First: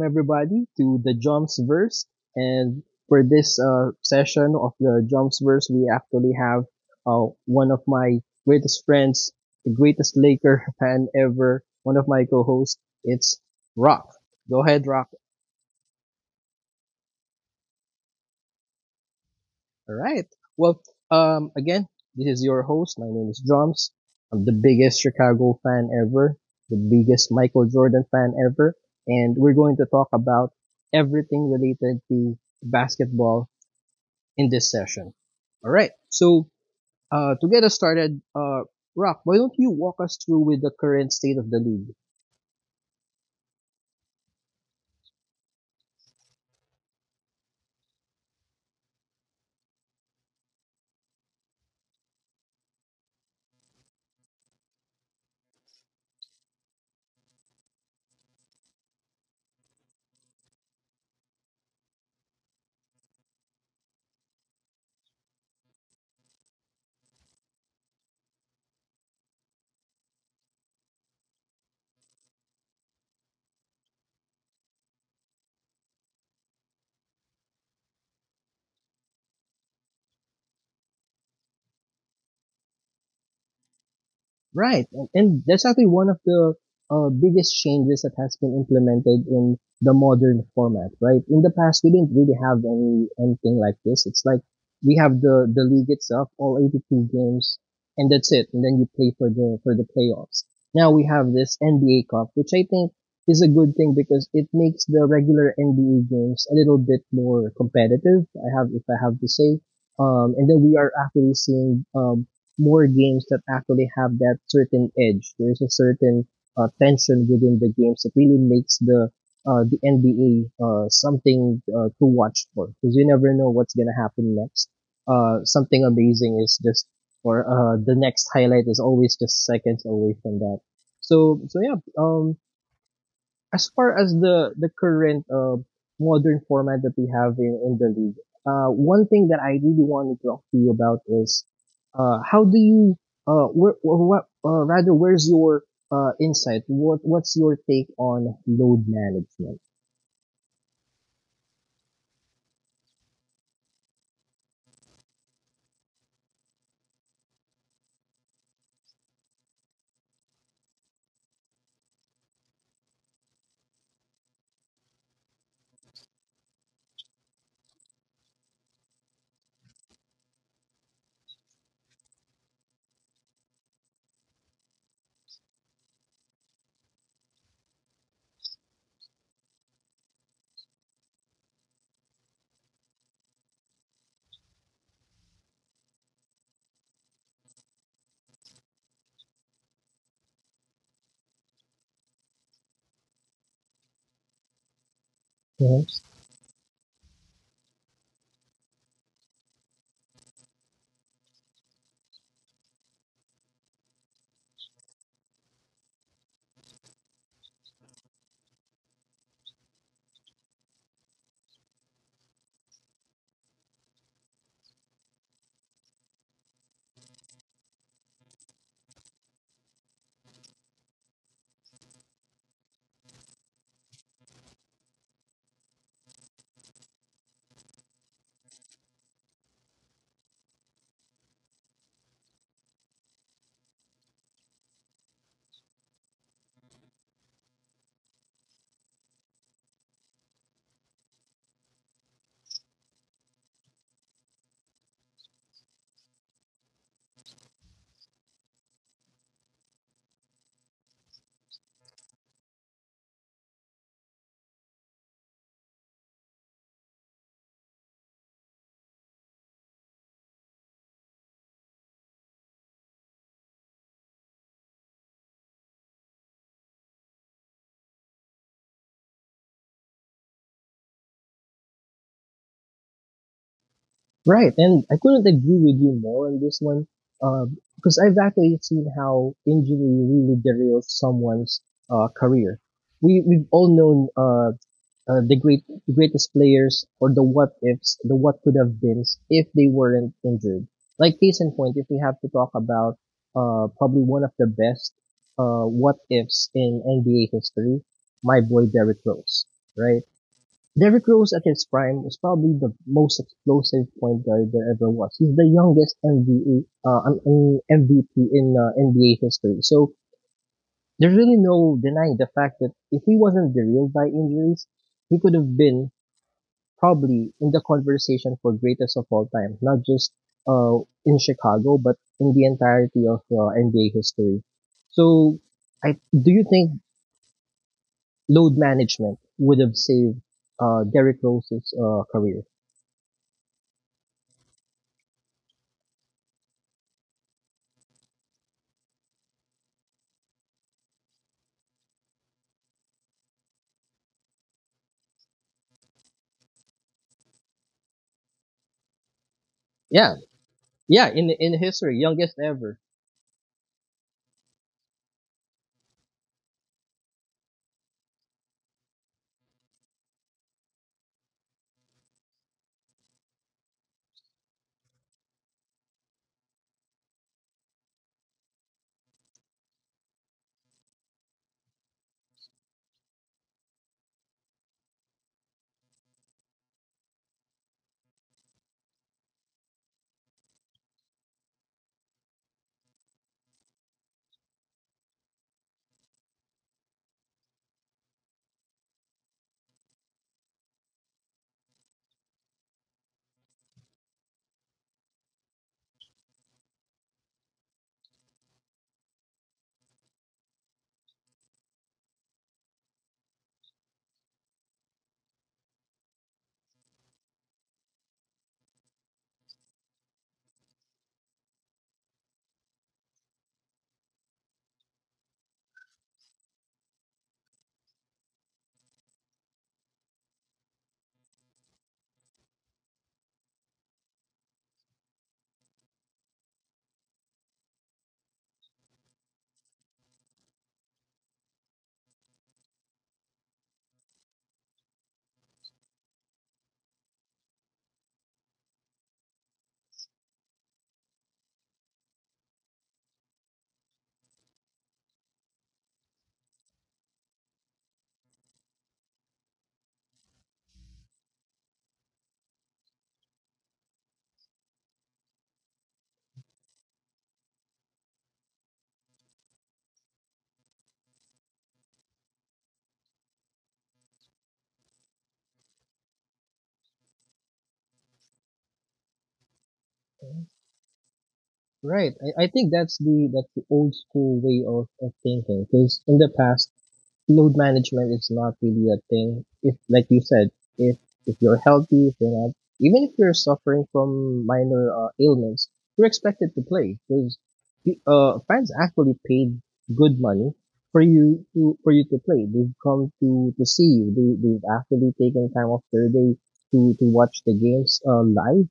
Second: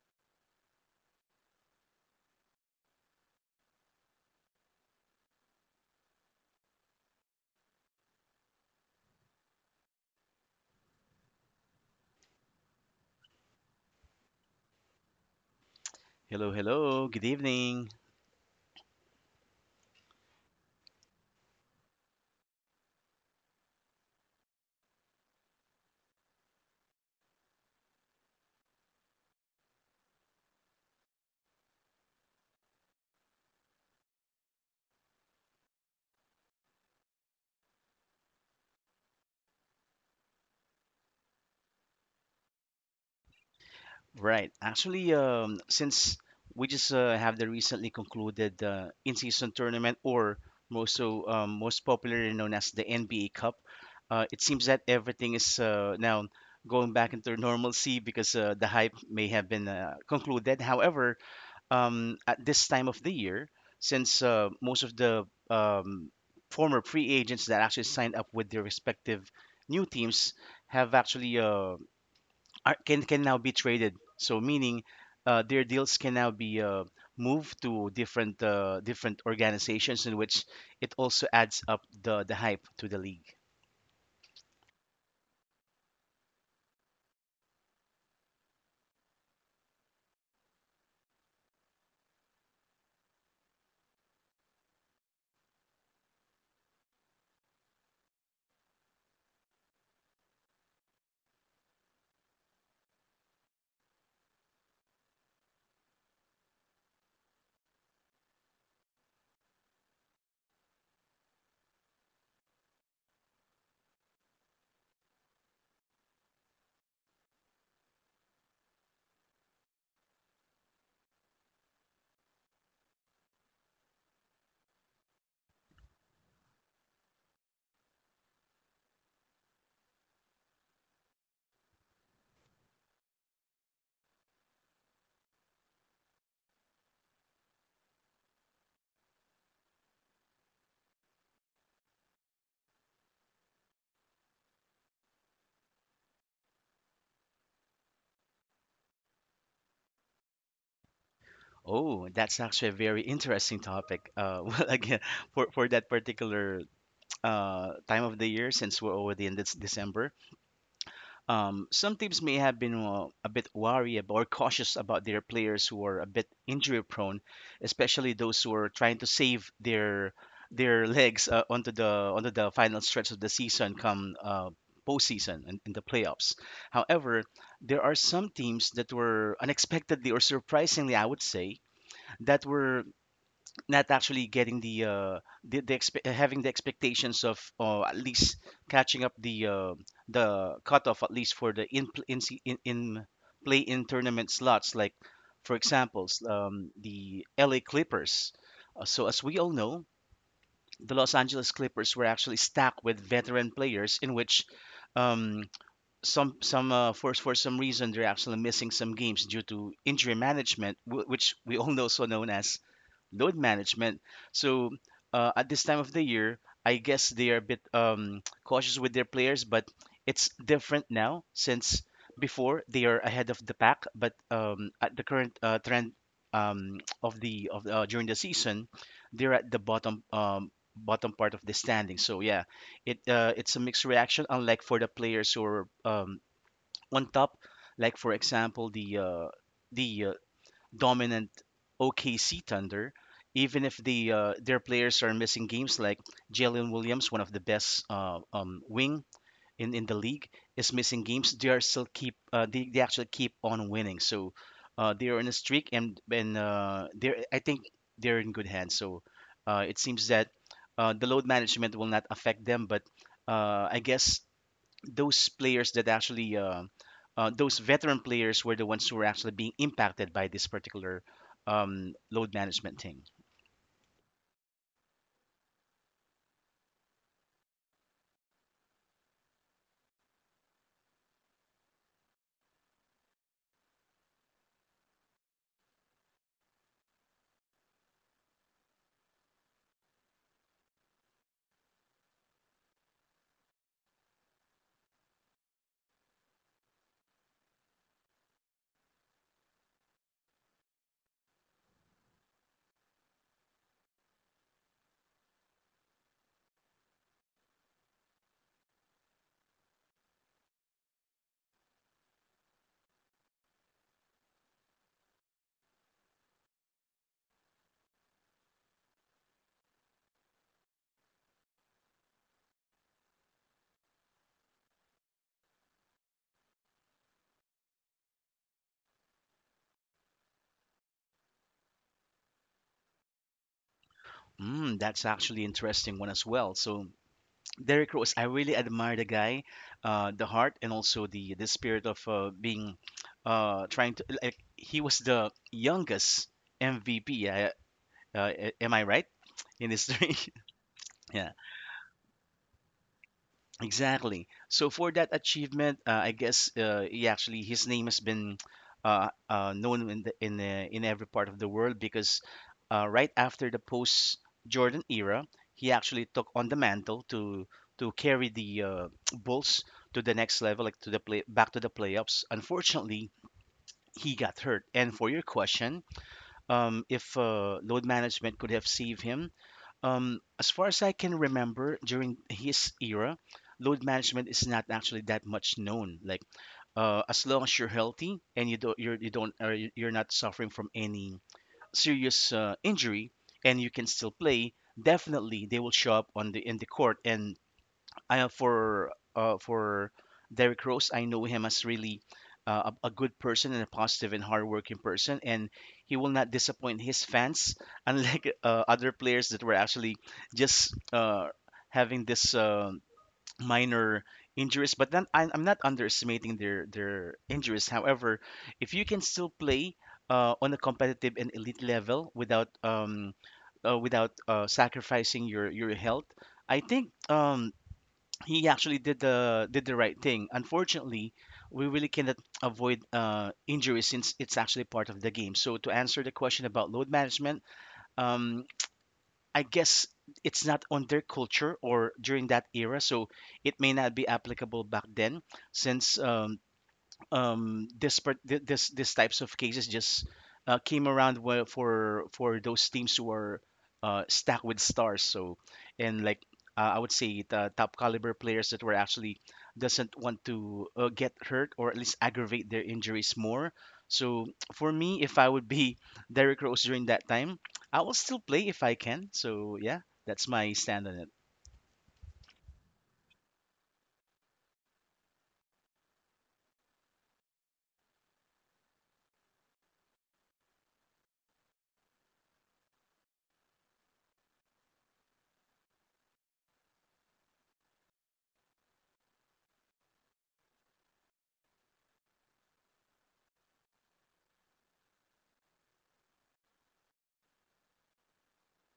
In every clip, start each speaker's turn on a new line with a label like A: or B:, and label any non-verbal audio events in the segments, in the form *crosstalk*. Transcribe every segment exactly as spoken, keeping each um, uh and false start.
A: everybody to the Jumpsverse. And for this uh, session of the Jumpsverse, we actually have uh, one of my greatest friends, the greatest Laker *laughs* fan ever, one of my co-hosts. It's Rock. Go ahead, Rock.
B: Hello, hello. Good evening.
A: All right. Well, um, again, this is your host. My name is Drums. I'm the biggest Chicago fan ever, the biggest Michael Jordan fan ever, and we're going to talk about everything related to basketball in this session. All right. So, uh, to get us started, uh, Rock, why don't you walk us through with the current state of the league?
B: Right. Actually, um, since we just uh, have the recently concluded uh, in-season tournament, or most so um, most popularly known as the N B A Cup, uh, it seems that everything is uh, now going back into normalcy because uh, the hype may have been uh, concluded. However, um, at this time of the year, since uh, most of the um, former free agents that actually signed up with their respective new teams have actually uh, are, can can now be traded. So meaning, uh, their deals can now be uh, moved to different uh, different organizations, in which it also adds up the the hype to the league.
A: Right, and, and that's actually one of the uh, biggest changes that has been implemented in the modern format. Right, in the past we didn't really have any anything like this. It's like we have the the league itself, all eighty-two games, and that's it. And then you play for the for the playoffs. Now we have this N B A Cup, which I think is a good thing because it makes the regular N B A games a little bit more competitive. I have, if I have to say, um, and then we are actually seeing uh, more games that actually have that certain edge. There's a certain uh, tension within the games that really makes the uh, the N B A uh, something uh, to watch for because you never know what's gonna happen next. Uh, something amazing is just or uh, the next highlight is always just seconds away from that. So so yeah, um, as far as the the current uh, modern format that we have in, in the league, uh, one thing that I really want to talk to you about is uh, how do you uh, where, or what uh, rather where's your uh, insight? What what's your take on load management?
B: Oh, that's actually a very interesting topic. Uh, *laughs* well, again, for, for that particular uh, time of the year, since we're already in this December. Um, some teams may have been uh, a bit wary ab- or cautious about their players who are a bit injury prone, especially those who are trying to save their their *laughs* legs uh, onto the onto the final stretch of the season come uh, postseason and in the playoffs. However, there are some teams that were unexpectedly or surprisingly, I would say, that were not actually getting the uh the, the expe- uh, having the expectations of uh, at least catching up the uh, the cutoff at least for the in in se- in, in play in tournament slots like for
A: Mhm.
B: example s- um, the L A Clippers. Uh, so as we all know, the Los Angeles Clippers were actually stacked with veteran players, in which um, some some uh, for for some reason they're actually missing some games due to injury management, wh- which we all know so known as load management. So uh, at this time of the year, I guess they are a bit um, *tsk* cautious with their players, but it's different now, since before they are ahead of the pack. But um, at the current uh, trend um, *tsk* of the of the, uh, during the season, they're at the bottom, um, bottom part of the standing. So yeah, it uh, it's a mixed reaction. Unlike for the players who are um, on top, like for example the uh, the uh, dominant O K C Thunder, even if the uh, their players are missing games, like Jalen Williams, one of the best uh, um, wing in, in the league, is missing games. They are still keep uh, they, they actually keep on winning. So uh, they are in a streak, and and uh, they, I think, they're in good hands. So uh, it seems that uh, the load management will not affect them, but uh, I guess those players that actually uh, uh, those veteran players, were the ones who were actually being impacted by this particular um, load management thing.
A: Right, and I couldn't agree with you more on this one, uh, because I've actually seen how injury really derails someone's uh, career. We we've all known uh, uh, the great the greatest players or the what ifs, the what could have beens if they weren't injured. Like case in point, if we have to talk about uh probably one of the best uh what ifs in N B A history, my boy Derrick Rose, right? Derrick Rose at his prime was probably the most explosive point guard there ever was. He's the youngest N B A uh um, um, M V P in uh, N B A history. So there's really no denying the fact that if he wasn't derailed by injuries, he could have been probably in the conversation for greatest of all time, not just uh, in Chicago, but in the entirety of uh, N B A history. So, I, do you think load management would have saved uh, Derrick Rose's uh, career?
B: Mm, that's actually interesting one as well. So Derrick Rose, I really admire the guy, uh, the heart and also the the spirit of uh, being uh, trying to, like, he was the youngest M V P. Uh, uh, am I right in history?
A: Yeah,
B: *laughs*
A: yeah,
B: Yeah.
A: in in history, youngest ever.
B: Exactly. So for that achievement, uh, I guess uh, he actually, his name has been uh, uh, known in the, in the, in every part of the world, because uh, right after the post Jordan era, he actually took on the mantle to to carry the uh, *tsk* Bulls to the next level, like to the play back to the playoffs. Unfortunately, he got hurt. And for your question, um, if uh, load management could have saved him, um, as far as I can remember, during his era, load management is not actually that much known. Like, uh, as long as you're healthy and you don't, you're, you don't, or you- you're not suffering from any serious uh, injury, and you can still play, definitely they will show up on the in the court, and uh, for uh, for Derrick Rose, I know him as really uh, a, a good person and a positive and hardworking person, and he will not disappoint his fans, *laughs* unlike uh, other players that were actually just uh, having this uh, minor injuries. But then I, I'm not underestimating their their injuries. However, if you can still play uh, on a competitive and elite level without um, uh, without uh, sacrificing your your health, I think um, he actually did the did the right thing. Unfortunately, we really cannot avoid uh, injury since it's actually part of the game. So to answer the question about load management, um, I guess it's not on their culture or during that era, so it may not be applicable back then, since um, um this part thi- this this types of cases just uh, came around where- for for those teams who are uh, stacked with stars, so and, like, uh, I would say the top caliber players that were actually doesn't want to uh, get hurt or at least aggravate their injuries more. So for me, if I would be *laughs* Derrick Rose during that time, I will still play if I can. So yeah, that's my stand on it.
A: Right. I, I think that's the that's the old school way of, of thinking because in the past load management is not really a thing. If, like you said, if if you're healthy, if you're not, even if you're suffering from minor uh, ailments, you're expected to play because uh, fans actually paid good money for you to, for you to play. They've come to to see you. They they've actually taken time off their day to to watch the games uh, live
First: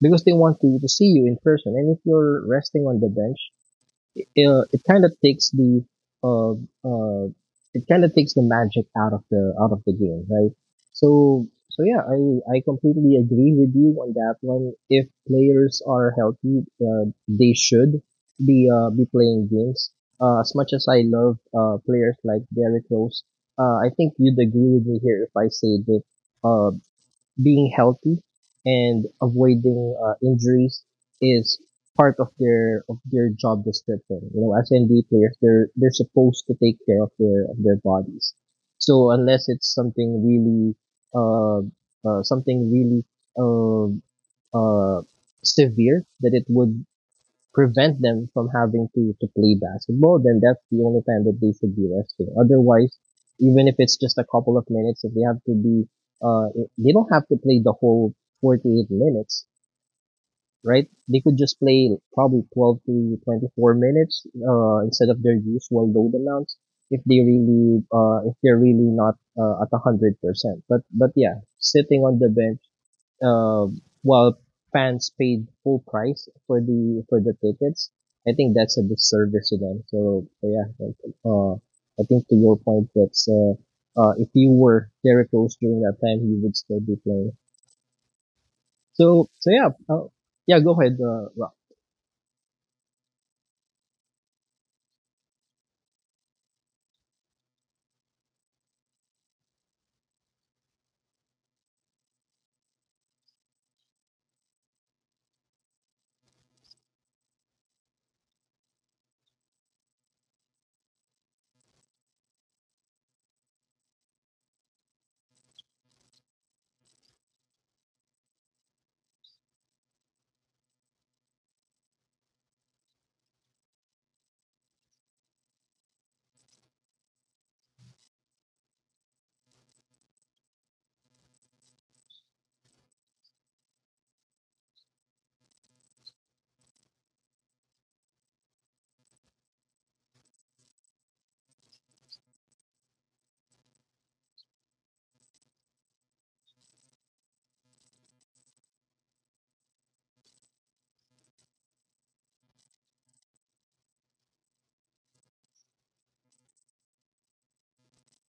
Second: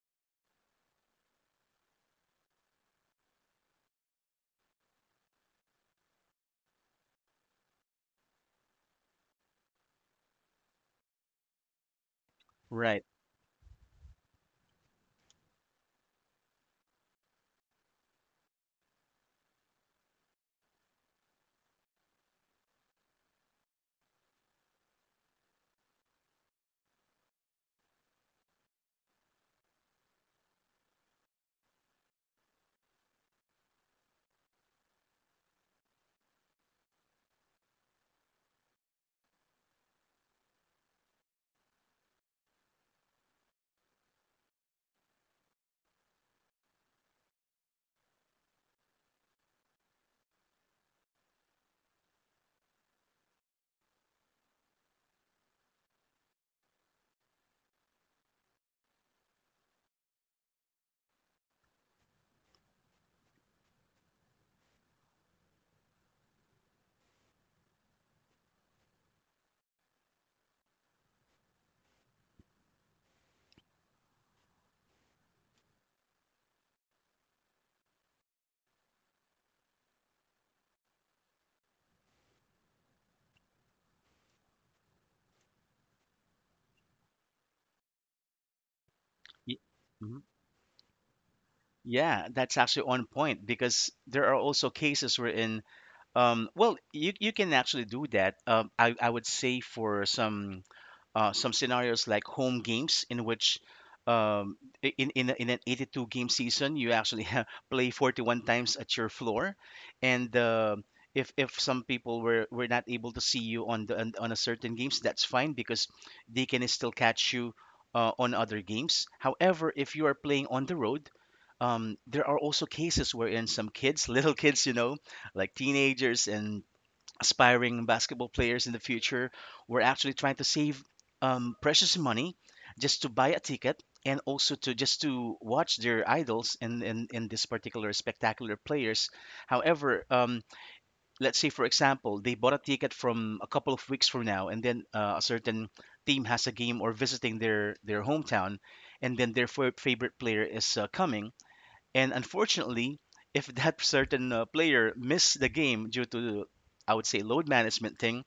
A: because they want to to see you in person. And if you're resting on the bench, it, uh, it kind of takes the uh, uh, it kind of takes the magic out of the out of the game, right? So so yeah, I I
B: Right.
A: completely agree with you on that one. If players are healthy, uh, they should be uh, be playing games. Uh, as much as I love uh, players like Derrick Rose, uh, I think you'd agree with me here if I say that uh, being healthy and avoiding uh, injuries is part of their of their job description. You know, as N B A players, they're they're supposed to take care of their of their bodies. So unless it's something really uh, uh something really uh, uh severe that it would prevent them from having to, to play basketball, then that's the only time that they should be resting. Otherwise, even if it's just a couple of minutes, if they have to be, uh, they don't have to play the whole forty-eight minutes, right? They could just play probably twelve to twenty-four minutes, uh, instead of their usual load amounts if they really, uh, if they're really not, uh, at one hundred percent. But, but yeah, sitting on the bench, uh, while fans paid full price for the for the tickets, I think that's a disservice to them. So, so yeah, like, uh, I think to your point, that's uh, uh, if you were very close during that time, you would still be playing. So so
B: Y-
A: yeah, uh,
B: mhm.
A: yeah, go ahead, uh, Rob.
B: Yeah, that's actually on point, because there are also cases wherein. Um, well, you you can actually do that. Um, I I would say for some uh, some scenarios, like home games, in which um, i- in, in, a- in an eighty-two game season, you actually *laughs* have play forty-one times at your floor. And uh, if, if some people were, were not able to see you on the on, on a certain games, that's fine, because they can still catch you uh, on other games. However, if you are playing on the road, um, there are also cases wherein some kids, *laughs* little kids you know like teenagers and aspiring basketball players in the future, were actually trying to save um, precious money just to buy a ticket and also to just to watch their idols and in, in, in this particular spectacular players. However, um, let's say for example they bought a ticket from a couple of weeks from now, and then uh, a certain team has a game or visiting their their hometown, and then their fa- favorite player is uh, coming, and unfortunately, if that *laughs* certain uh, player missed the game due to, I would say, load management thing,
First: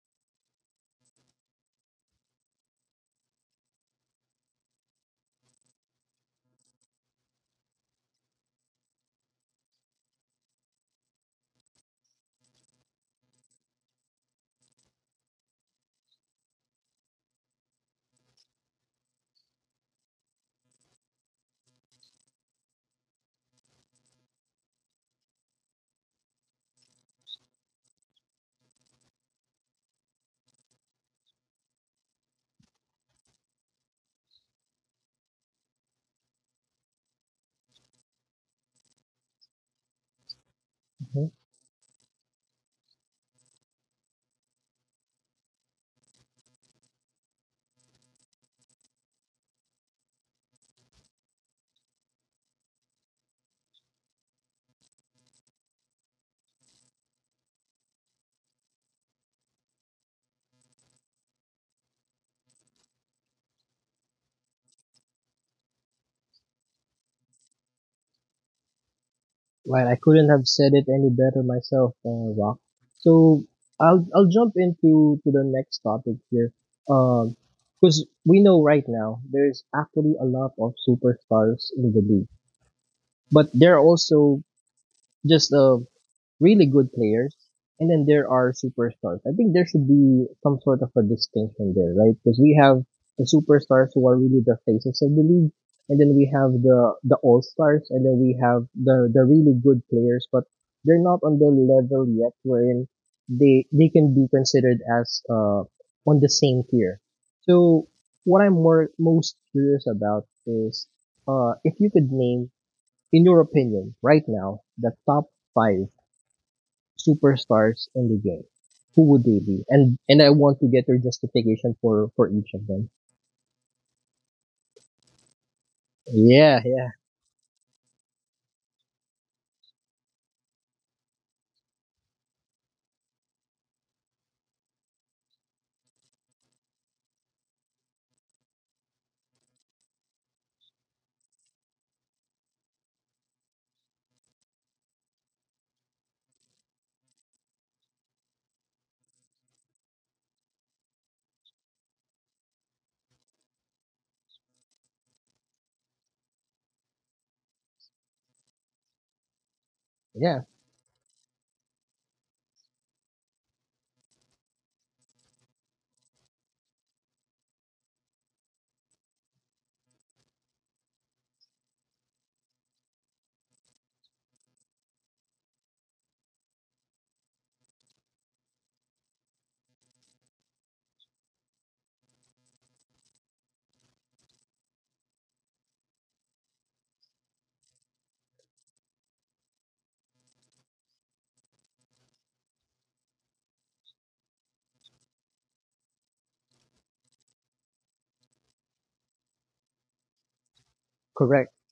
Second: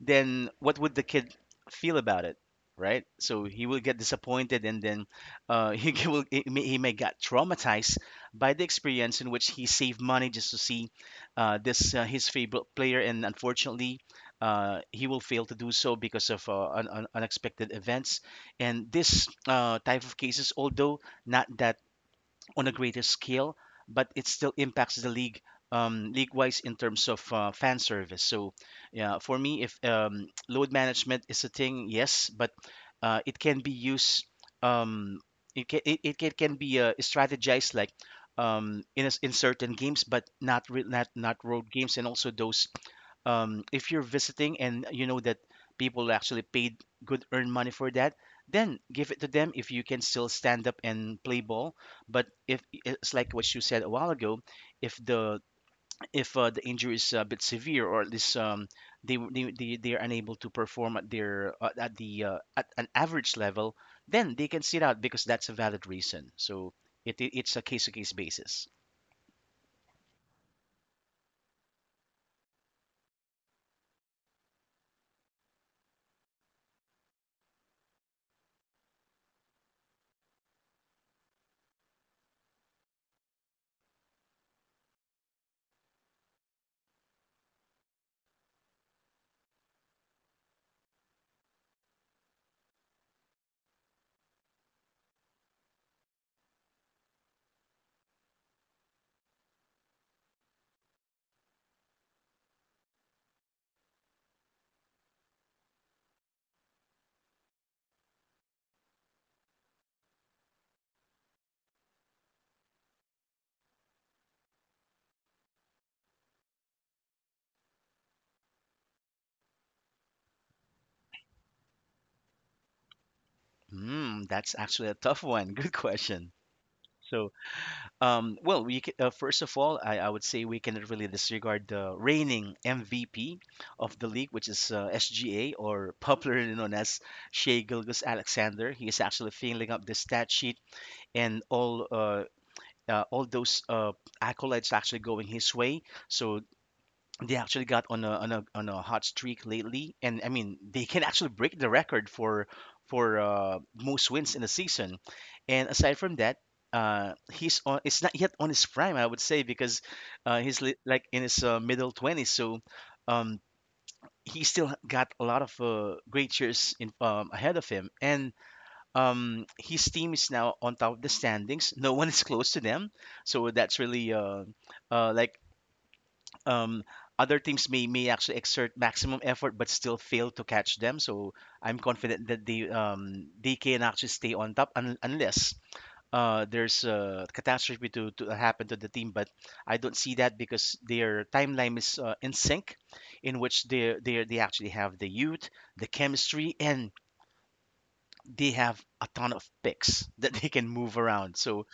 B: then what would the kid feel about it, right? So he will get disappointed, and then uh, *laughs* he g- will he may, he may get traumatized by the experience, in which he saved money just to see uh, this uh, his favorite player, and unfortunately, Uh, he will fail to do so because of uh, un- un- unexpected events. And this uh, type of cases, although not that on a greater scale, but it still impacts the league um, league-wise in terms of uh, fan service. So, yeah, for me, if um, *tsk* load management is a thing, yes, but uh, it can be used. Um, it can it, it can can be uh, strategized, like um, in a s in certain games, but not re- not
A: Mhm.
B: not road games, and also those um, if you're visiting and you know that people actually paid good earned money for that, then give it to them if you can still stand up and play ball. But if it's like what you said a while ago, if the if uh, the injury is a bit severe or at least um, they, they they they are unable to perform at their uh, at the uh, at an average level, then they can sit out because that's a valid reason. So it, it it's a case to case basis.
A: Well, I couldn't have said it any better myself, uh, Rock. So I'll I'll jump into to the next topic here, because we know right now there's actually a lot of superstars in the league, but there are also just a really good players, and then there are superstars. I think there should be some sort of a distinction there, right? Because we have the superstars who are really the faces of the league, and then we have the the all stars, and then we have the the really good players, but they're not on the level yet wherein they they can be considered as uh on the same tier. So what I'm more most curious about is uh if you could name, in your opinion, right now, the top five superstars in the game, who would they be? And and I want to get your justification for for each of them.
B: Hmm, that's actually a tough one. *laughs* Good question.
A: Yeah, yeah,
B: So Um, well, we c- uh, first of all, I, I would say we cannot really disregard the reigning M V P of the league, which is uh, S G A, or popularly known as Shea Gilgis Alexander. He is actually filling up the stat sheet, and all uh, uh, all those uh, accolades are actually going his way. So they actually got on a on a on a hot streak lately, and I mean they can actually break the record for for uh, most wins in a season. And aside from that, uh, he's on. It's not yet on his prime, I would say, because uh,
A: yeah.
B: he's li- like in his uh, middle twenties. So um, he still got a lot of uh, great years in, um, ahead of him, and um, his team is now on top of the standings. No one is close to them, so that's really uh, uh, like, um, other teams may may actually exert maximum effort but still fail to catch them. So I'm confident that they um, they can actually stay on top, un- unless uh, there's a catastrophe to, to happen to the team. But I don't see that because their timeline is uh, in sync, in which they they they actually have the youth, the chemistry, and they have a ton of picks *laughs* that they can move around.
A: Correct.
B: So,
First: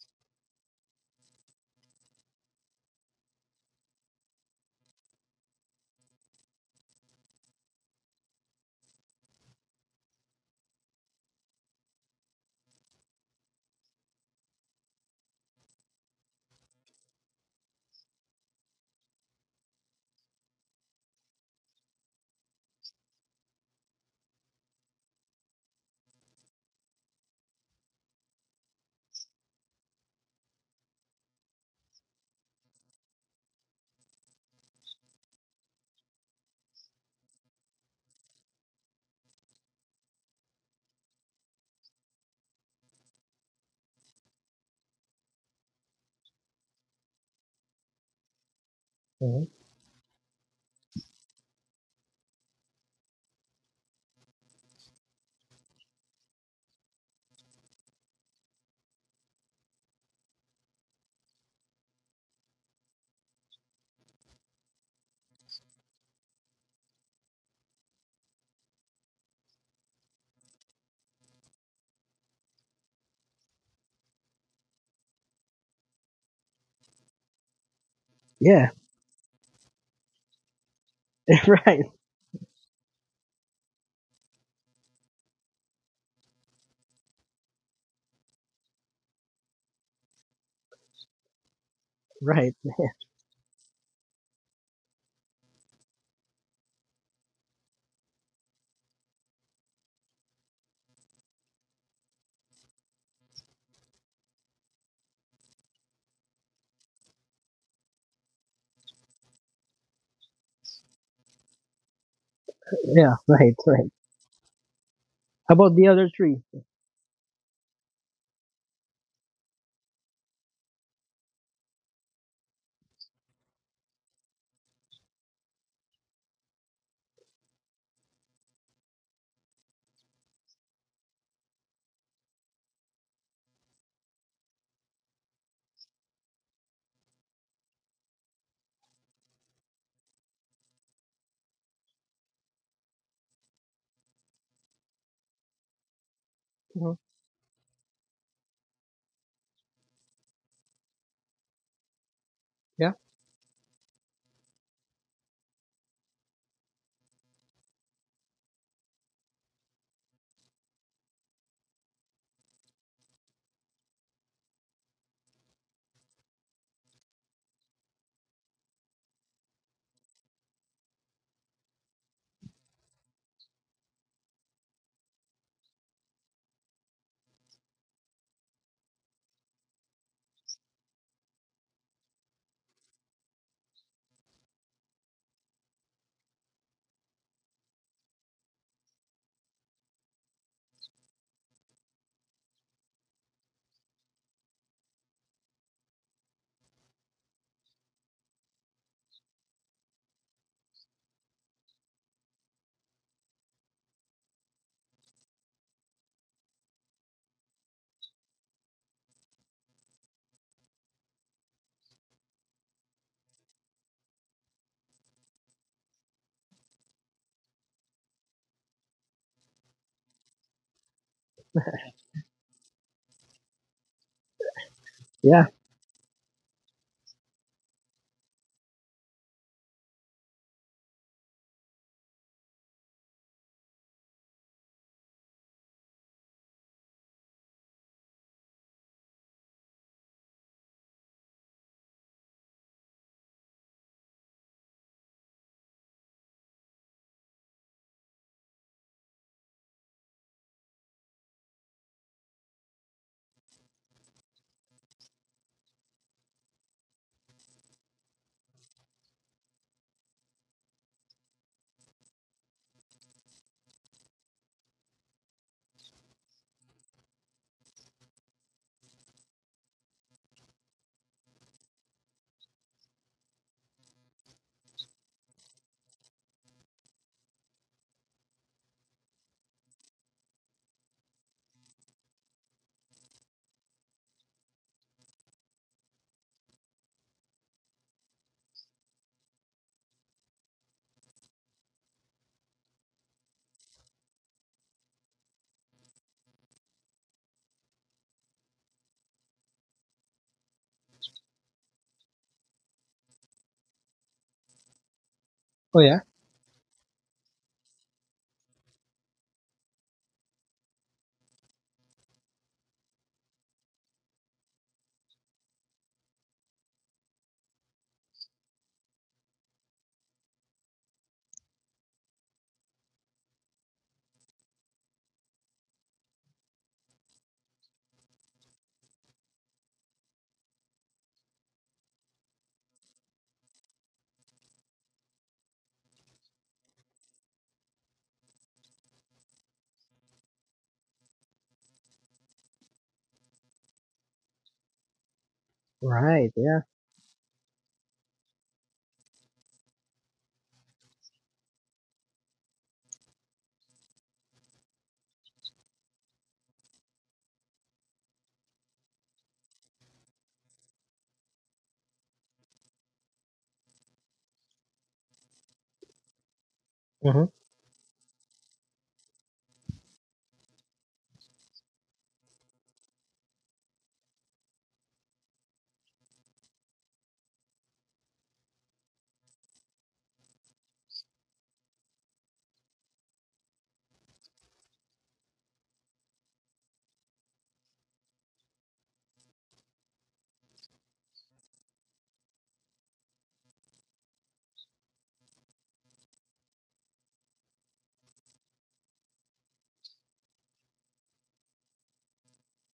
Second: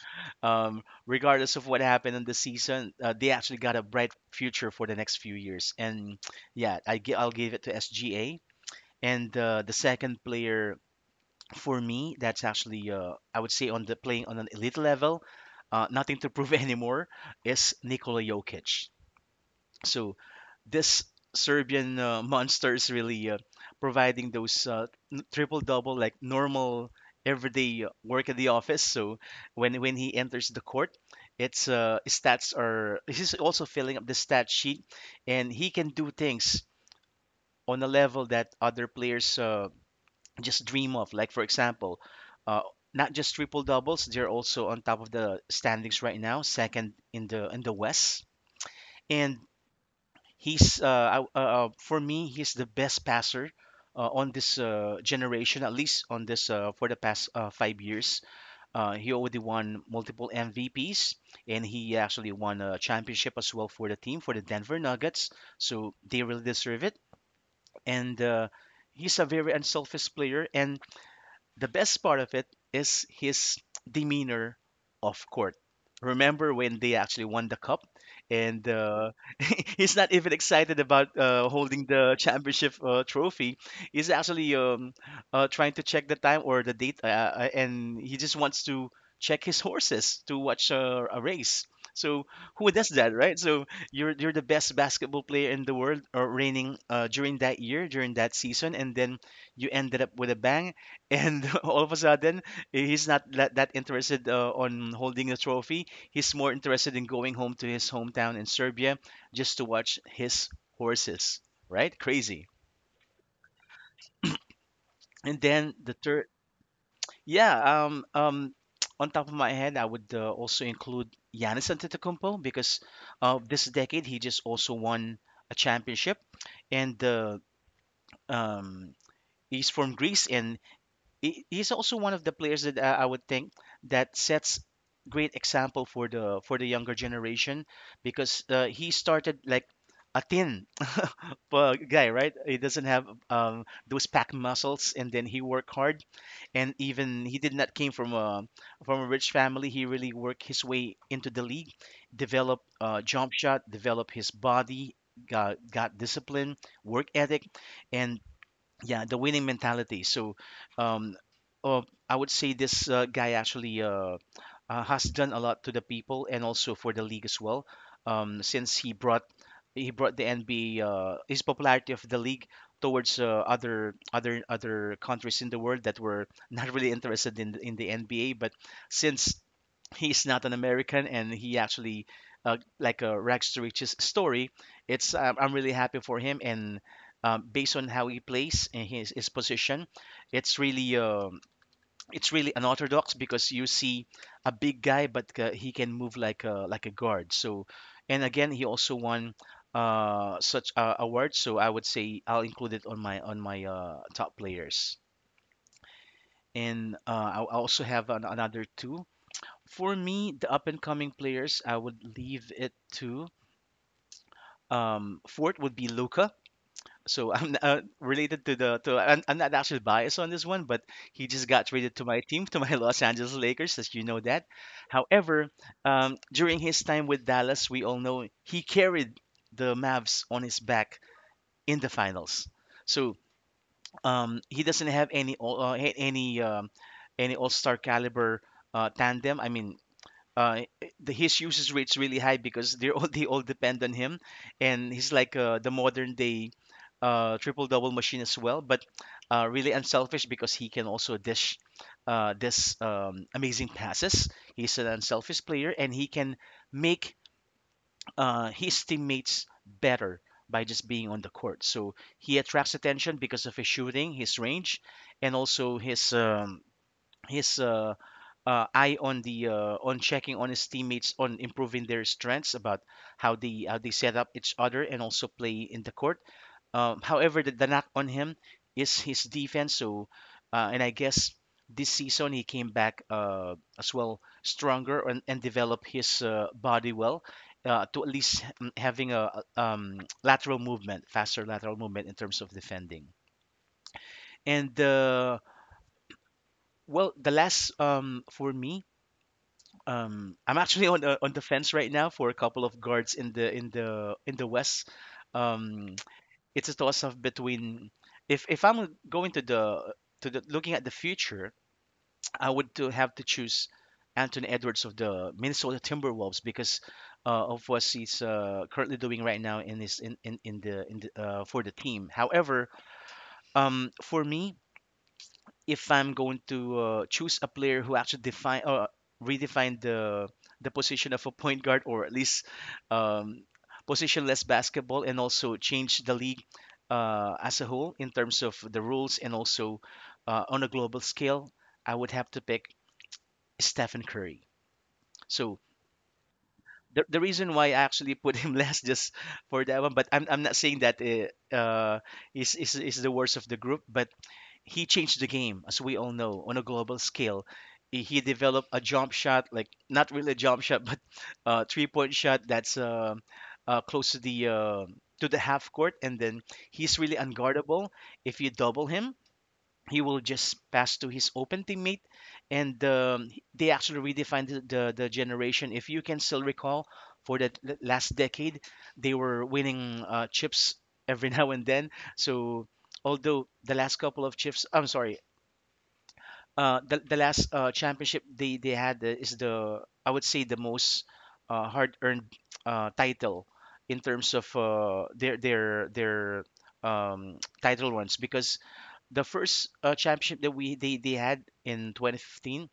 B: um, regardless of what happened in the season, uh, they actually got a bright future for the next few years. And yeah, I gi- I'll give it to S G A. And uh, the second player for me, that's actually uh, I would say on the playing on an elite level, uh, nothing to prove *laughs* anymore, is Nikola Jokic. So this Serbian uh, monster is really uh, providing those uh, n- triple double like normal everyday uh, work at the office. So when when he enters the court, it's uh, his stats are he's also filling up the stat sheet, and he can do things on a level that other players uh, just dream of. Like for example, uh, not just triple doubles, they're also on top of the standings right now, second in the in the West. And
A: Mhm.
B: he's uh, I- uh, uh, for me, he's the best passer uh, on this uh, generation, at least on this uh, for the past uh, five years. Uh, he already won multiple M V Ps, and he actually won a championship as well for the team for the Denver Nuggets. So they really deserve it. And uh, he's a very unselfish player, and the best part of it is his demeanor off court. Remember when they actually won the cup, and
A: Yeah,
B: uh, *laughs* he's not even excited about
A: *laughs*
B: uh,
A: right,
B: holding the championship uh, trophy. He's actually um, uh, trying to check the time or the date, uh, uh, and he just wants to check his horses to watch uh, a race. So
A: right.
B: who
A: *laughs*
B: does that, right? So you're you're the best basketball player in the world, or reigning uh, during that year, during that season, and then you ended up with a bang and *laughs* all of a sudden eh, he's not that, that interested uh, on holding the trophy. He's more interested in going home to his hometown in Serbia just to watch his horses. Right, crazy.
A: Yeah, right, right.
B: And
A: How about
B: then
A: the
B: the
A: other
B: third,
A: three?
B: yeah, um um *tsk* on top of my head I would uh, also include Giannis Antetokounmpo because of this decade he just also won a championship. And the um he's from Greece, and he- he's also one of the players that uh, I would think that sets great example for the for the younger generation because uh, he started like a thin *laughs* uh, guy, right? He doesn't have um, those pack muscles, and then he worked hard, and
A: Mhm.
B: even he did not came from a from a rich family. He really worked his way into the league, developed
A: Yeah,
B: uh, jump shot, developed his body, got got discipline, work ethic, and yeah, the winning mentality. So um uh, I would say this uh, guy actually uh, uh, has done a lot to the people and also for the league as well. Um, since he brought he brought the N B A uh, his popularity of the league towards uh, other other other countries in the world that were *laughs* not really interested in in the N B A, but since he's not an American and he actually uh, like a rags to riches story. It's um, I'm really happy for him. And um, based on how he plays and his his position, it's really um it's really unorthodox because you see a big guy, but uh, he can move like a like a guard. So, and again, he also won uh, such uh, awards. So I would say I'll include it on my on my uh, top players. And uh, I I also have an, another two. For me, the up and coming players, I would leave it to um, fourth would be Luca. So I'm uh, related to the to I'm, I'm not actually biased on this one, but he just got traded to my team, to my *laughs* Los Angeles Lakers, as you know that.
A: yeah.
B: However, um, during his time with Dallas, we all know he carried the Mavs on his back in the finals. So um, he doesn't have any all- uh, a- any um, any All Star caliber uh, tandem. I mean, uh, i- the, his usage rate's really high because they're all *laughs* they all depend on him, and he's like uh, the modern day uh, triple double machine as well, but uh, really unselfish because he can also dish uh, this um, amazing passes. He's an unselfish player, and he can make uh, his teammates better by just being on the court. So he attracts attention because of his shooting, his range, and also his um, his uh, uh, eye on the uh, on checking on his teammates on improving their strengths about how they how they set up each other and also play in the court. Um, however, the, the knock on him is his defense. So, uh, and I guess this season he came back uh, as well stronger, and, and developed his uh, body well. Uh, to at least mm, having a a, um, lateral movement, faster lateral movement in terms of defending. And uh, well, the last um, for me, Um, I'm actually on the, on the fence right now for a couple of guards in the in the in the West.
A: Oh
B: Um,
A: yeah.
B: *tsk* it's a toss up between if if I'm going to the to the looking at the future, *tsk* I would to have to choose Anthony Edwards of the Minnesota Timberwolves because uh, of what he's uh, currently doing right now in his in, in, in the in the, uh, for the team. However, um, for me, if I'm going to uh, choose a player who actually define or redefine the the position of a point guard or at least um, positionless basketball and also change the league uh, as a whole in terms of the rules and also uh, on a global scale, I would have to pick Stephen Curry. So
A: Right. Yeah.
B: the, the reason why I actually put him *laughs* last just for that one, but I'm, I'm not saying that uh, uh, is, is is the worst of the group, but he changed the game, as we all know, on a global scale. He he developed a jump shot, like not really a jump shot, *laughs* but a three-point shot that's uh, uh, close to the uh, to the half court, and then he's really
A: Mm-hmm.
B: unguardable. If you double him, he will just pass to his open teammate. And um, they actually redefined the, the, the generation. If you can still recall for that l- last decade, they were winning uh, chips every *laughs* now and then. So although the last couple of chips, I'm sorry, uh, the, the last uh, championship they, they had uh, is the I would say the most uh, hard earned uh, title in terms of uh, their their their um, *tsk* title runs because the first uh, championship that we they, they had in twenty fifteen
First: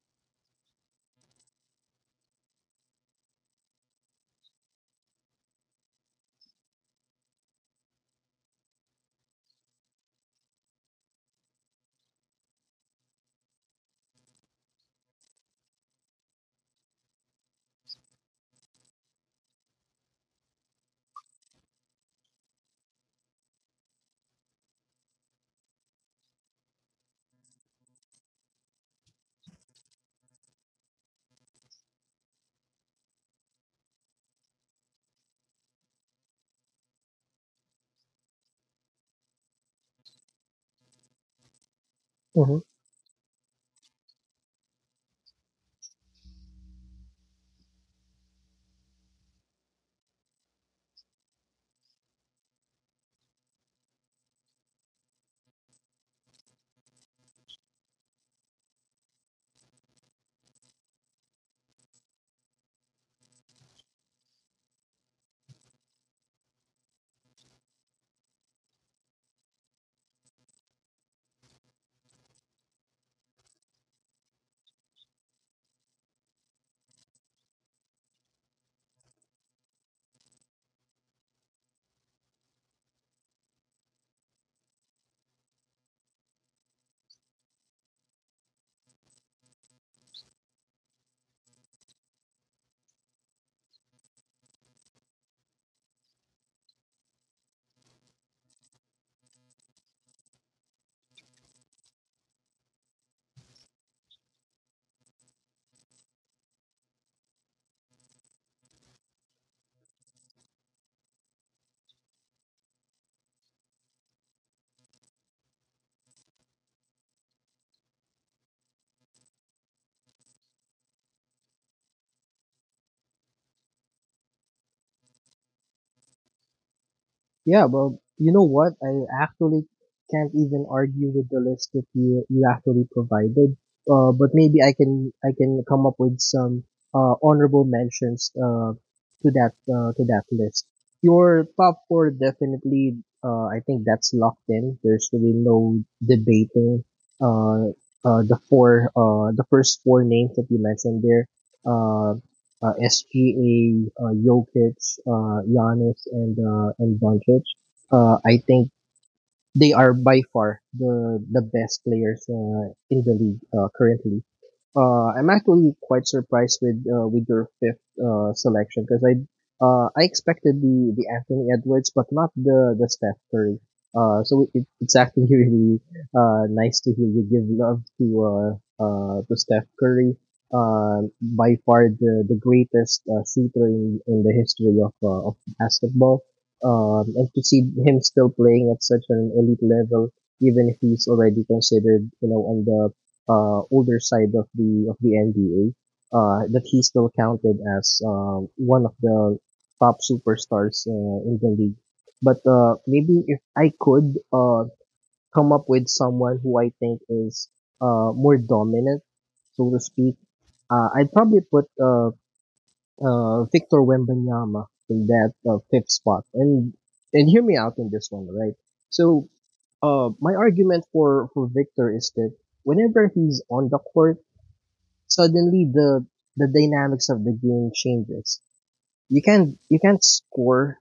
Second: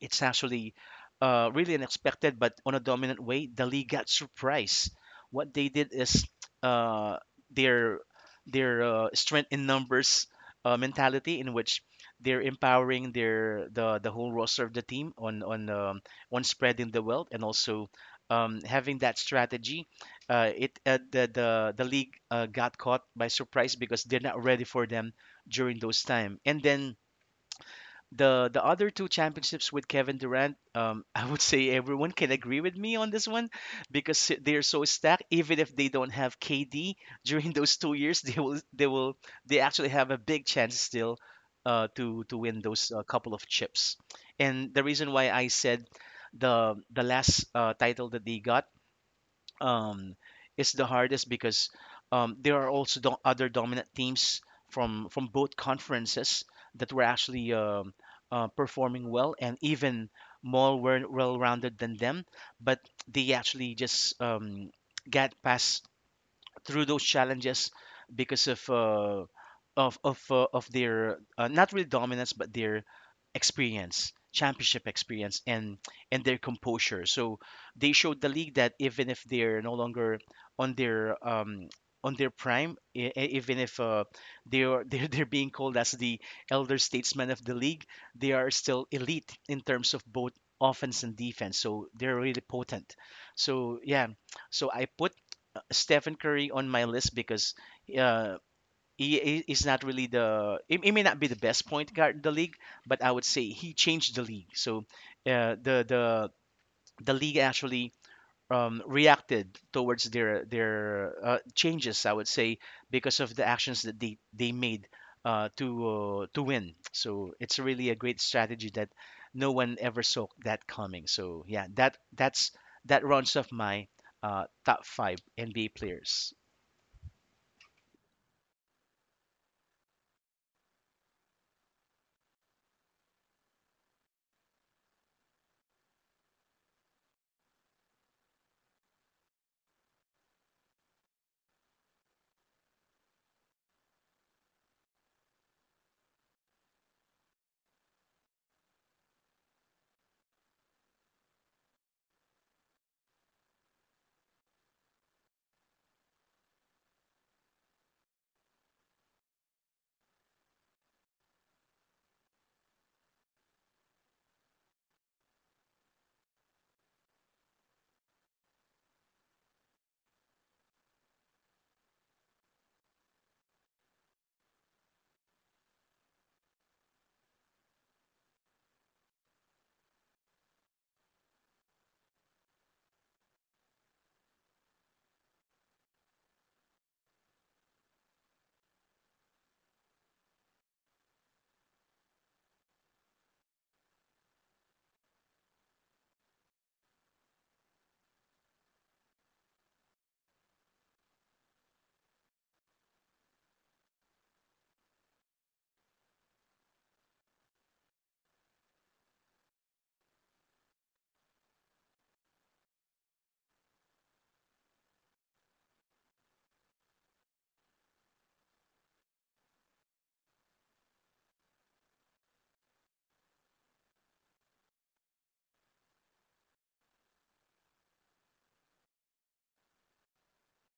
B: it's actually uh, really unexpected, but on a dominant way, the league got surprised. What they did is uh, their their uh, strength in numbers uh, mentality, in which they're empowering their the, the whole roster of the team on on um, on spreading the wealth and also um, having that strategy. Uh, it uh, the, the the league uh, got caught by surprise because they're not ready for them during those time. And then the the other two championships with Kevin Durant, um, *laughs* I would say everyone can agree with me on this one because they're so stacked. Even if they don't have K D *laughs* during those two years, they will they will they actually have a big chance still uh, to to win
A: Mm-hmm.
B: those uh, couple of chips. And the reason why I said the the last uh, title that they got, um, is the hardest because um, there are also do- other dominant teams from from both conferences that were actually um uh, performing well and even more well rounded than them. But they actually just um, got past through those challenges because of uh, of of uh, of their uh, not really dominance but their experience, championship experience, and and their composure. So they showed the league that even if they're no longer on their um on their prime, e- e- even if uh, they are *laughs* they're, they're being called as the elder statesmen of the league, they are still elite in terms of both offense and defense. So they're really potent. So yeah, so I put Stephen Curry on my list because uh, he he is not really the he, he may not be the best point guard in the league, but I would say he changed the league. So uh, the the the league actually um, reacted towards their their uh, changes, I would say, because of the actions that they they made uh, to uh, to win. So it's really a great strategy that no one ever saw that coming. So yeah, that that's that rounds off my uh, top five N B A players.
A: Yeah, but you know what? I actually can't even argue with the list that you you actually provided. Uh, but maybe I can I can come up with some uh honorable mentions uh to that uh, to that list. Your top four definitely uh I think that's locked in. There's really no debating uh uh the four uh the first four names that you mentioned there. Uh, uh, S G A, uh, Jokic, uh, Giannis, and uh, and Doncic. Uh, I think they are by far the the best players uh, in the league uh, currently. Uh, I'm actually quite surprised with uh, with your fifth uh, selection because I uh, I expected the, the Anthony Edwards, but not the the Steph Curry. Uh, so it, it's actually *laughs* really uh, nice to hear you give love to uh, uh, to Steph Curry. Uh, by far the the greatest uh, shooter in, in the history of uh, of basketball. Um, and to see him still playing at such an elite level, even if he's already considered you know on the uh, older side of the of the N B A, uh, that he's still counted as um, one of the top superstars uh, in the league. But uh, maybe if I could uh, come up with someone who I think is uh, more dominant, so to speak, uh, I'd probably put uh, uh, Victor Wembanyama in that uh, fifth spot. And and hear me out on this one, right? So uh, my argument for for Victor is that whenever he's on the court, suddenly the the dynamics of the game changes. You can not you can't score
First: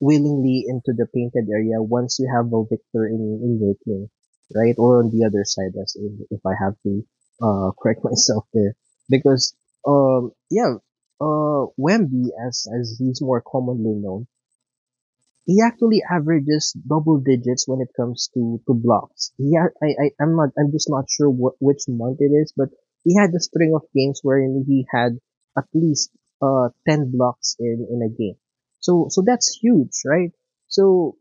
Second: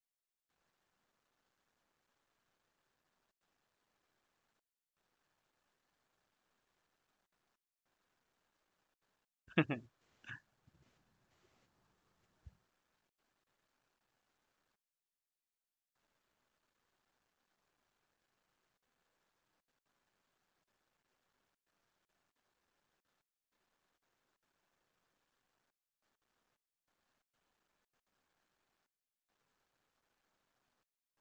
A: willingly into the painted area once you have a victor in in your team, right? Or on the other side, as if, if I have to uh *laughs* correct myself there, because um yeah uh Wemby as as he's more commonly known he actually averages double digits when it comes to to blocks. He ha- I, I I'm not I'm just not sure what which month it is, but he had a string of games wherein he had at least uh ten blocks in in a game. So so that's huge, right? So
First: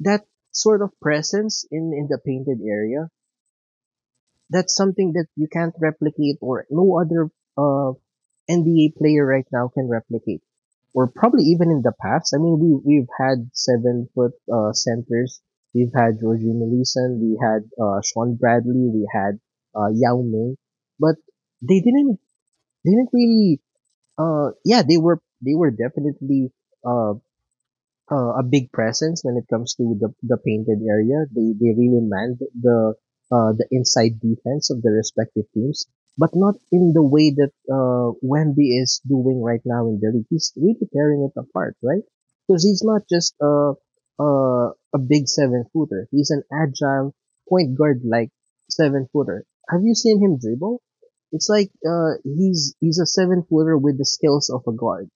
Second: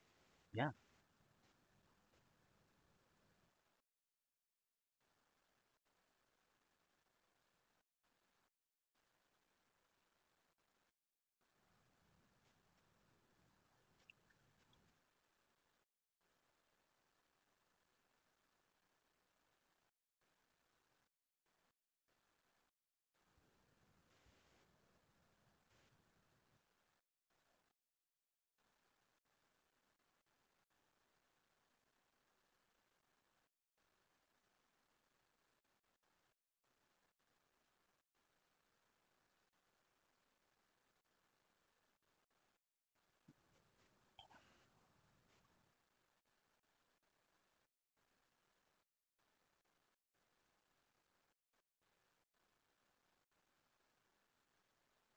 A: that
B: Yeah,
A: sort of presence in in the painted area that's something that you can't replicate or no other uh N B A player right now can replicate, or probably even in the past. I mean, we we've had seven foot uh, centers. We've had Jorginho Leeson, we had uh, Sean Bradley, we had uh, Yao Ming, but they didn't they didn't really. Uh, yeah, they were they were definitely uh, uh, a big presence when it comes to the, the painted area. They they really manned the uh, the inside defense of the respective teams, but not in the way that uh, Wemby is doing right now in the league. He's really tearing it apart, right? Because he's not just a a, a big seven footer. He's an agile point guard like seven footer. Have you seen him dribble? It's like uh, he's he's a seven footer with the skills of a guard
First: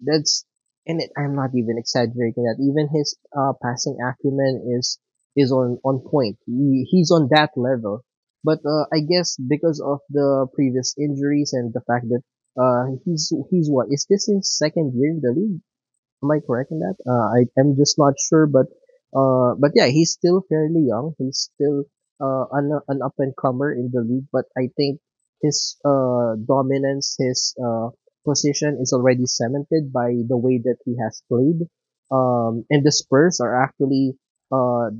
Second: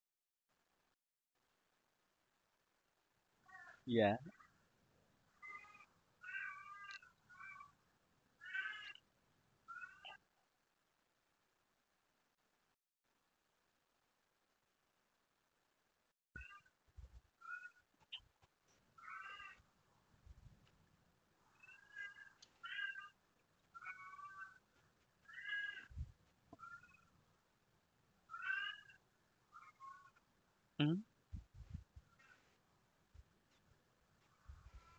A: that's and it, I'm not even exaggerating that. Even his uh, passing
B: yeah.
A: acumen is is on on point. He, he's on that level. But uh, I guess because of the previous injuries and the fact that uh, he's he's what is this, his second year in the league? Am I correct in that? Uh, I am just not sure, but uh, but yeah, he's still fairly young. He's still uh, an an up and comer in the league, but I think his uh, dominance, his uh, position is already cemented by the way that he
B: hmm
A: has played. Um, and the Spurs are actually uh,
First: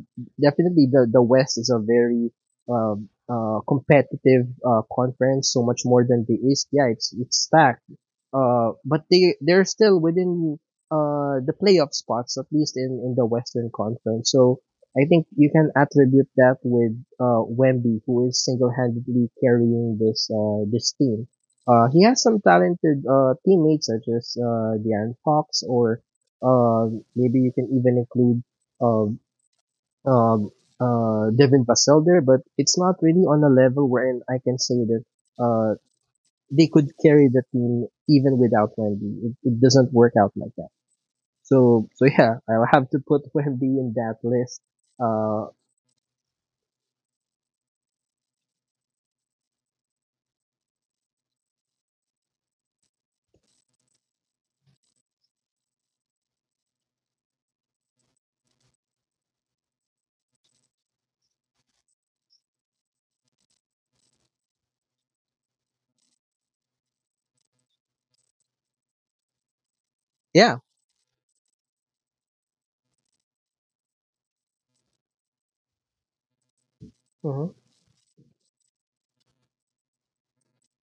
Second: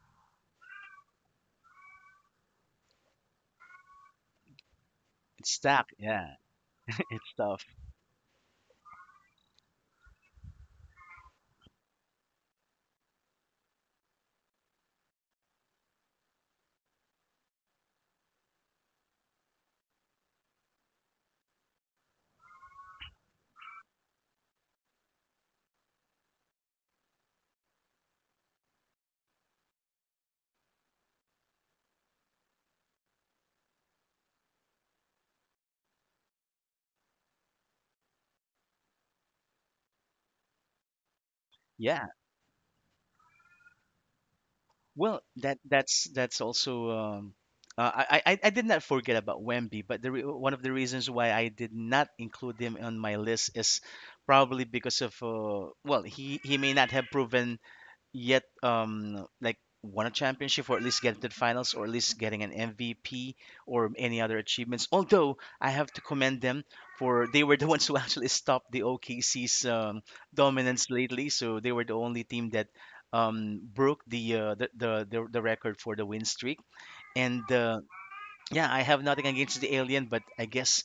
A: definitely— the the West is a very um, uh, competitive uh, conference, so much
B: Stack,
A: more than the
B: yeah,
A: East. Yeah, it's it's
B: stuff.
A: stacked. Uh, but they they're still within uh, the playoff spots, at least in, in the Western Conference. So I think you can attribute that with uh, Wemby, who is single-handedly carrying this uh, this team. Uh, he has some talented uh, teammates such as uh, De'Aaron Fox, or uh, maybe you can even include um, um, uh, Devin Vassell there, but it's not really on a level wherein I can say that uh, they could carry the team even without Wemby. It, it doesn't work out like that. So so
B: Yeah.
A: yeah, I will have to put Wemby in that list.
B: Well,
A: Uh,
B: that that's that's also um uh, I, I I did not forget about Wemby, but the re- one of the reasons why I did not include him on my list is probably because of uh well, he he may not have proven yet um like won a championship or at least get to the finals or at least getting an M V P or any other achievements. Although I have to commend them for they were the *laughs* ones who actually stopped the O K C's um,
A: yeah,
B: dominance lately. So they were the only team that um, broke the, uh, the, the the the record for the win streak. And
A: hmm
B: uh, yeah, I have nothing against the alien, but I guess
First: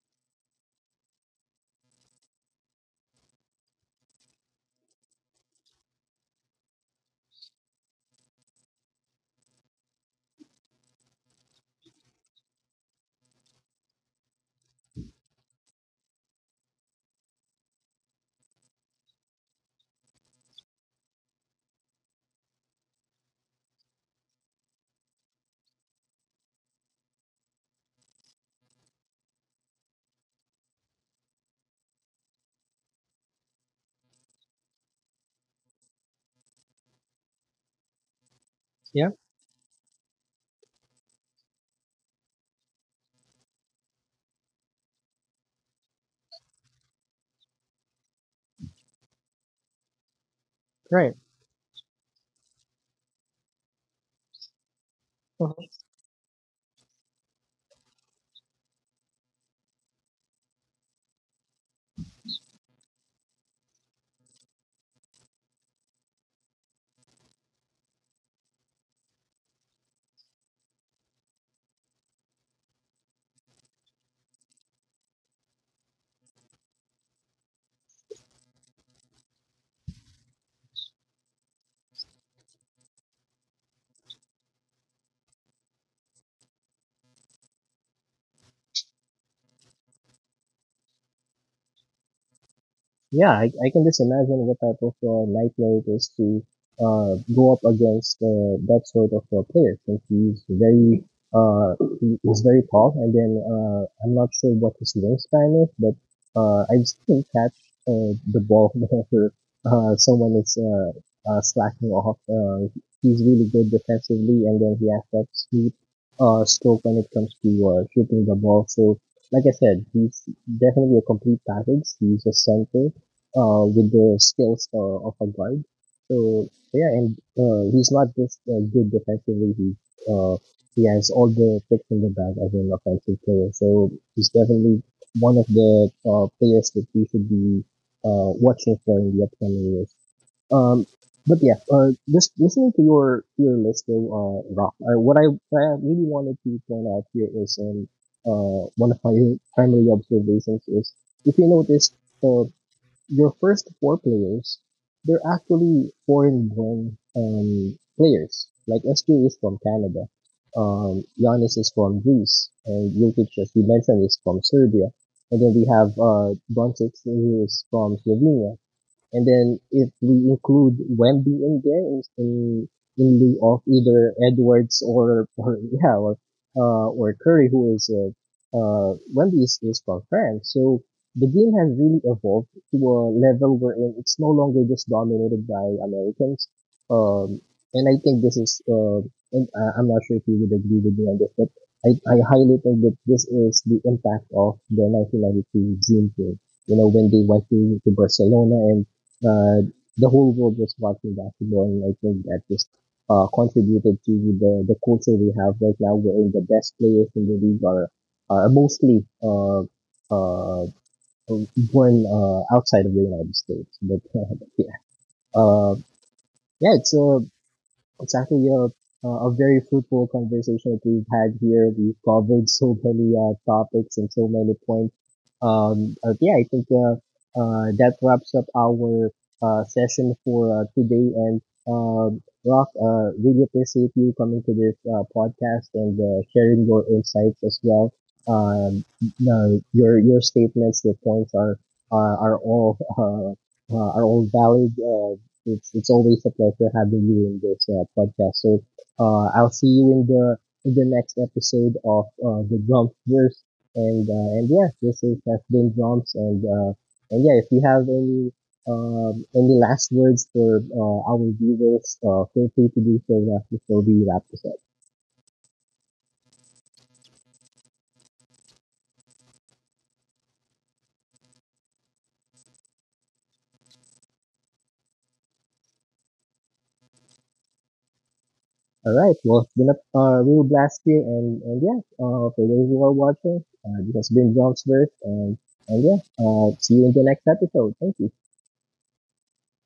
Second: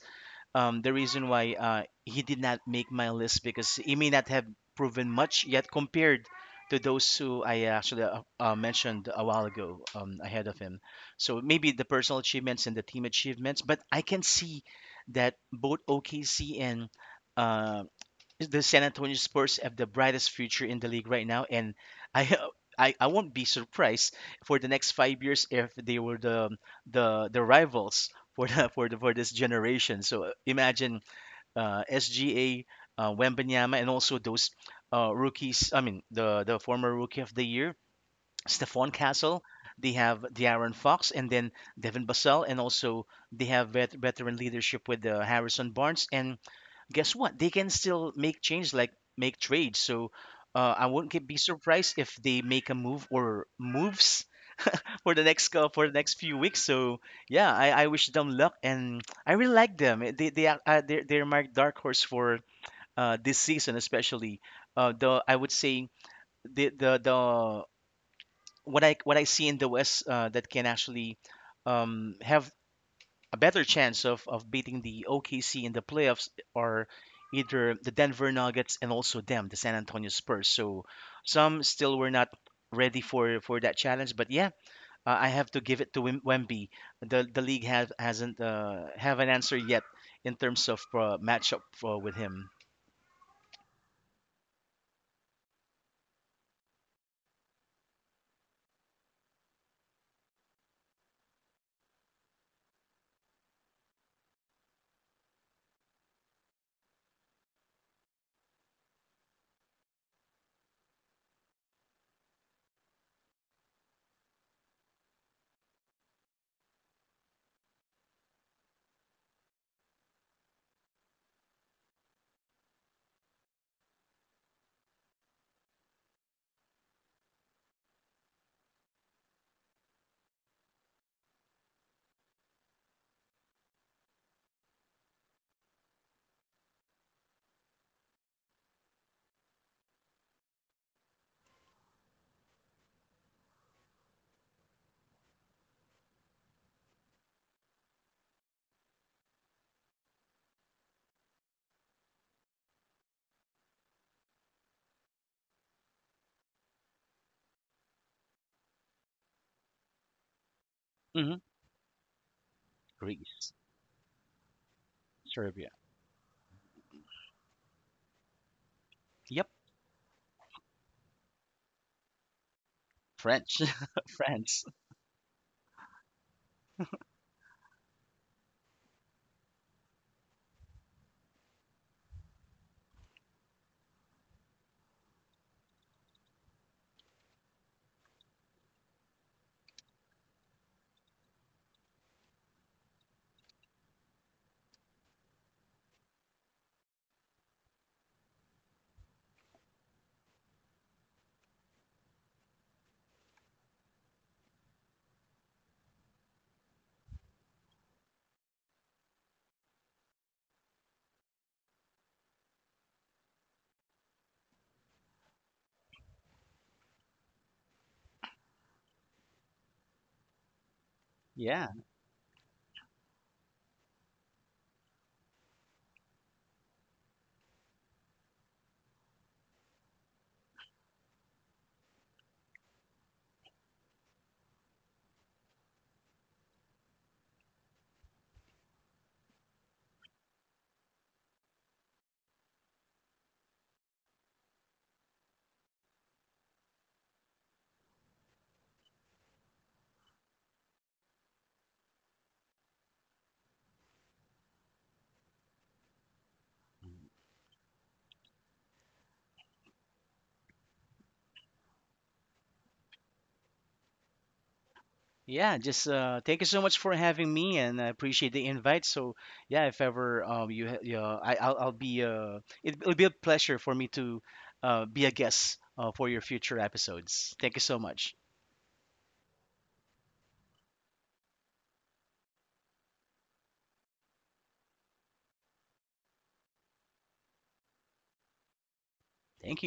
B: um, the reason why uh, he did not make my list because he may not have proven much yet compared to those who I actually uh, uh, mentioned a while ago um, ahead of him. So maybe the personal achievements and the team achievements, but I can see that both O K C and uh, the San Antonio Spurs have the brightest future in the league right now. And I *laughs* I, I won't be surprised for the next five years if they were the the the rivals for the, *laughs* for the, for this generation. So uh, imagine uh, S G A, uh, Wembanyama, and also those uh, rookies. I mean the the former rookie of the year, Stephon
A: yeah,
B: Castle. They have De'Aaron Fox and then Devin Vassell, and also they have vet- veteran leadership with uh, Harrison Barnes. And guess what? They can still make change, like make trades. So uh, I won't
A: right.
B: get be surprised if they make a move or moves *laughs* for the next cou- for the next few weeks. So yeah, I, I wish them luck, and I really like them. Eh, They they are uh, they're, they're my dark horse for uh, this season, especially. Uh, the I would say the the the what I what I see in the West uh, that can actually um, have a better chance of, of beating the O K C in the playoffs are either the Denver Nuggets and also them, the San Antonio Spurs. So some still were not ready for, for that challenge. But yeah, uh, I have to give it to Wem- Wemby. The the league has hasn't uh, have an answer yet in terms of uh, matchup uh, with him.
A: Yeah, I, I can just imagine what type of uh, nightmare it is to uh, go up against uh, that sort of uh, player. Since he's very uh, he is very tall, and then uh, I'm not sure what his wingspan is, but uh, I just can catch uh, the ball *laughs* whenever uh, someone is uh, uh, slacking off. Uh, he's really good defensively, and then he has that sweet uh, stroke when it comes to uh, shooting the ball. So, like I said, he's definitely a complete package. He's a center uh, with the skills uh, of a guard. So yeah, and uh, he's not just uh, good defensively. He uh, he has all the tricks in the bag as an offensive player. So he's definitely one of the uh, players that we should be uh, watching for in the upcoming years. Um, but yeah, uh, just listening to your to your list though, uh, Rock. Uh, what I what I really wanted to point out here is um, uh, one of my primary observations is, if you notice, uh, your first four players, they're actually foreign-born um, players. Like S J is from Canada, um,
B: hmm
A: Giannis is from Greece, and Jokic, as
B: Greece,
A: you mentioned, is from Serbia. And then we
B: Serbia.
A: have uh, Doncic, who is from Slovenia. And
B: Yep,
A: then if we include Wemby in there in in, in lieu
B: French,
A: of
B: *laughs*
A: either
B: France.
A: Edwards, or, or yeah or uh, or Curry, who is uh, uh, Wemby is, is from France, so the game has really evolved to a level where it's no longer just dominated by Americans. Um, and I think this is, uh, and I- am not sure if you would agree with me on this, but I, I highly think that this is the impact of the nineteen ninety-two Dream Team. You know, when they went to, to Barcelona and uh, the whole world was watching basketball, and I think that just uh, contributed to the the culture we have right now, wherein the best players in the league are are mostly uh, uh, born uh, outside of the United States. But *laughs* uh, yeah, uh, yeah, it's a— it's actually a a very fruitful conversation that we've had
B: Yeah.
A: here. We've covered so many uh, topics and so many points. Um, uh, yeah, I think uh, uh, that wraps up our uh, session for uh, today. And um, Rock, uh, really appreciate you coming to this uh, podcast and uh, sharing your insights as well. Um, no, your your statements, your points are are, are all uh, uh, are all valid. Uh, it's it's always a pleasure having you in this uh, podcast. So uh, I'll see you in the in the next episode of uh, the Drumpverse. And uh, and yeah, this is has been Drums. And uh, and yeah, if you have any um, any last words for uh, our viewers, uh, feel free to do so now before we wrap this up.
B: Yeah, just uh, thank you so much for having me, and I appreciate the invite. So yeah, if ever um you, ha- you uh, I I'll, I'll be uh it, it'll be a pleasure for me to uh be a guest uh, for your future episodes. Thank you so much.
A: All right. Well, it's been a uh, real blast here, and and yeah, uh, for those who are watching, uh, this has been Drums Verse, and and yeah, uh, see you in the next episode. Thank you.
B: Thank you.